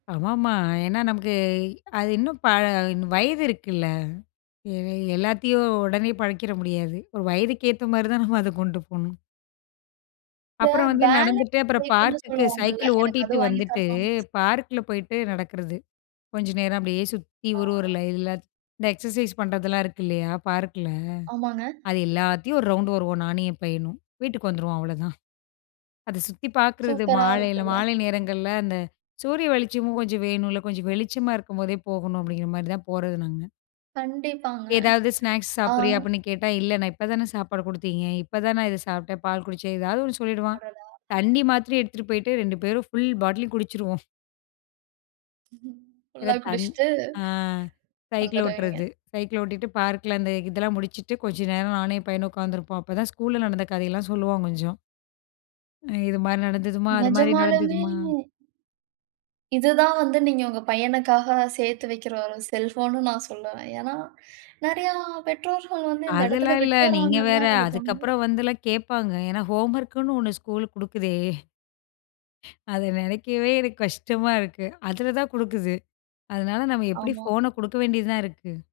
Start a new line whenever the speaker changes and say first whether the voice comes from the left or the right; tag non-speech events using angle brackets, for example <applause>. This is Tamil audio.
left: ஆமாமா. ஏன்னா நமக்கு, அது இன்னும் பல வயது இருக்குல்ல. எ எல்லாத்தையும் ஒடனே பழக்கிட முடியாது. ஒரு வயதுக்கு ஏத்தா மாரி தான் நம்ம அத கொண்டு போணும்.
right: இந்த
left: அப்புறம் வந்து
right: பேலன்ஸ்
left: நடந்துட்டு. அப்புறம்
right: கேக்குன்னு
left: பார்க்குக்கு,
right: சொல்வாங்கள்ல.
left: சைக்கிள்
right: எனக்கு அது
left: ஓட்டிட்டு
right: வாங்கி
left: வந்துட்டு,
right: தரணும்னு.
left: பார்க்கில போயிட்டு நடக்கிறது. கொஞ்சம் நேரம் அப்படியே சுத்தி, ஒரு, ஒரு
right: அ.
left: லைன்ல. இந்த எக்ஸர்சைஸ் பண்ணுறதெல்லாம் இருக்கு இல்லையா, பார்க்கில.
right: ஆமாங்க.
left: அது எல்லாத்தையும் ஒரு ரவுண்டு வருவோம், நானும் என் பையனும். வீட்டுக்கு வந்துருவோம். அவ்வளோதான். அத சுத்தி பார்க்கிறது
right: சூப்பரா
left: மாலையில
right: இருக்குல்ல.
left: மாலை நேரங்கள்ல. அந்த சூரிய வெளிச்சமும் கொஞ்சம் வேணுல, கொஞ்சம் வெளிச்சமா இருக்கும்போதே போகணும் அப்படிங்கிற மாரி தான் போறது நாங்க!
right: கண்டிப்பாங்க.
left: ஏதாவது ஸ்நாக்ஸ்
right: அ.
left: சாப்பிடுறியா அப்படின்னு கேட்டா, இல்ல நான் இப்பதானே சாப்பாடு குடுத்தீங்க, இப்ப தான் நான் இத சாப்பிட்டேன், பால் குடிச்சேன், ஏதாவது ஒன்னு சொல்லிடுவான்.
right: அடடா!
left: தண்ணி மாத்ரி எடுத்துட்டு போயிட்டு, 2 பேரும் ஃபுல் பாட்டிலும் குடிச்சிருவோம். சில
right: ஃபுல்லா
left: தண்
right: குடிஷ்டு,
left: அ சைக்கிள்
right: வந்துருவீங்க.
left: ஓட்டுறது. சைக்கிள் ஓட்டிட்டு பார்க்கில அந்த இதெல்லாம் முடிச்சிட்டு, கொஞ்சம் நேரம் நானும் என் பையனும் உட்காந்துருப்போம். அப்பதான் ஸ்கூல்ல நடந்த கதையெல்லாம் சொல்லுவான் கொஞ்சம். ம், இது மாரி நடந்ததுமா, அது மாதிரி
right: நெஜமாலுமே
left: நடந்ததுமா.
right: இது தான் வந்து நீங்க உங்க பையனுக்காக, சேத்து வெக்கிற ஒரு செல்வம்னு நா சொல்லுவேன். ஏன்னா, நெறையா பெற்றோர்கள் வந்து, இந்த இடத்துல
left: அதெல்லாம் இல்ல, நீங்க
right: விட்டுடுறாங்கன்னு
left: வேற.
right: தான் எனக்கு தோணுது.
left: அதுக்கப்புறம் வந்துலாம் கேட்பாங்க. ஏன்னா ஹோம்வொர்க்குன்னு ஒன்னு ஸ்கூல் குடுக்குதே. <breath> அதை நெனைக்கவே எனக்கு கஷ்டமா இருக்கு. அதில தான் குடுக்குது. அதனால நாம எப்படி
right: ஆமா.
left: ஃபோன குடுக்க வேண்டியதுதான் இருக்கு.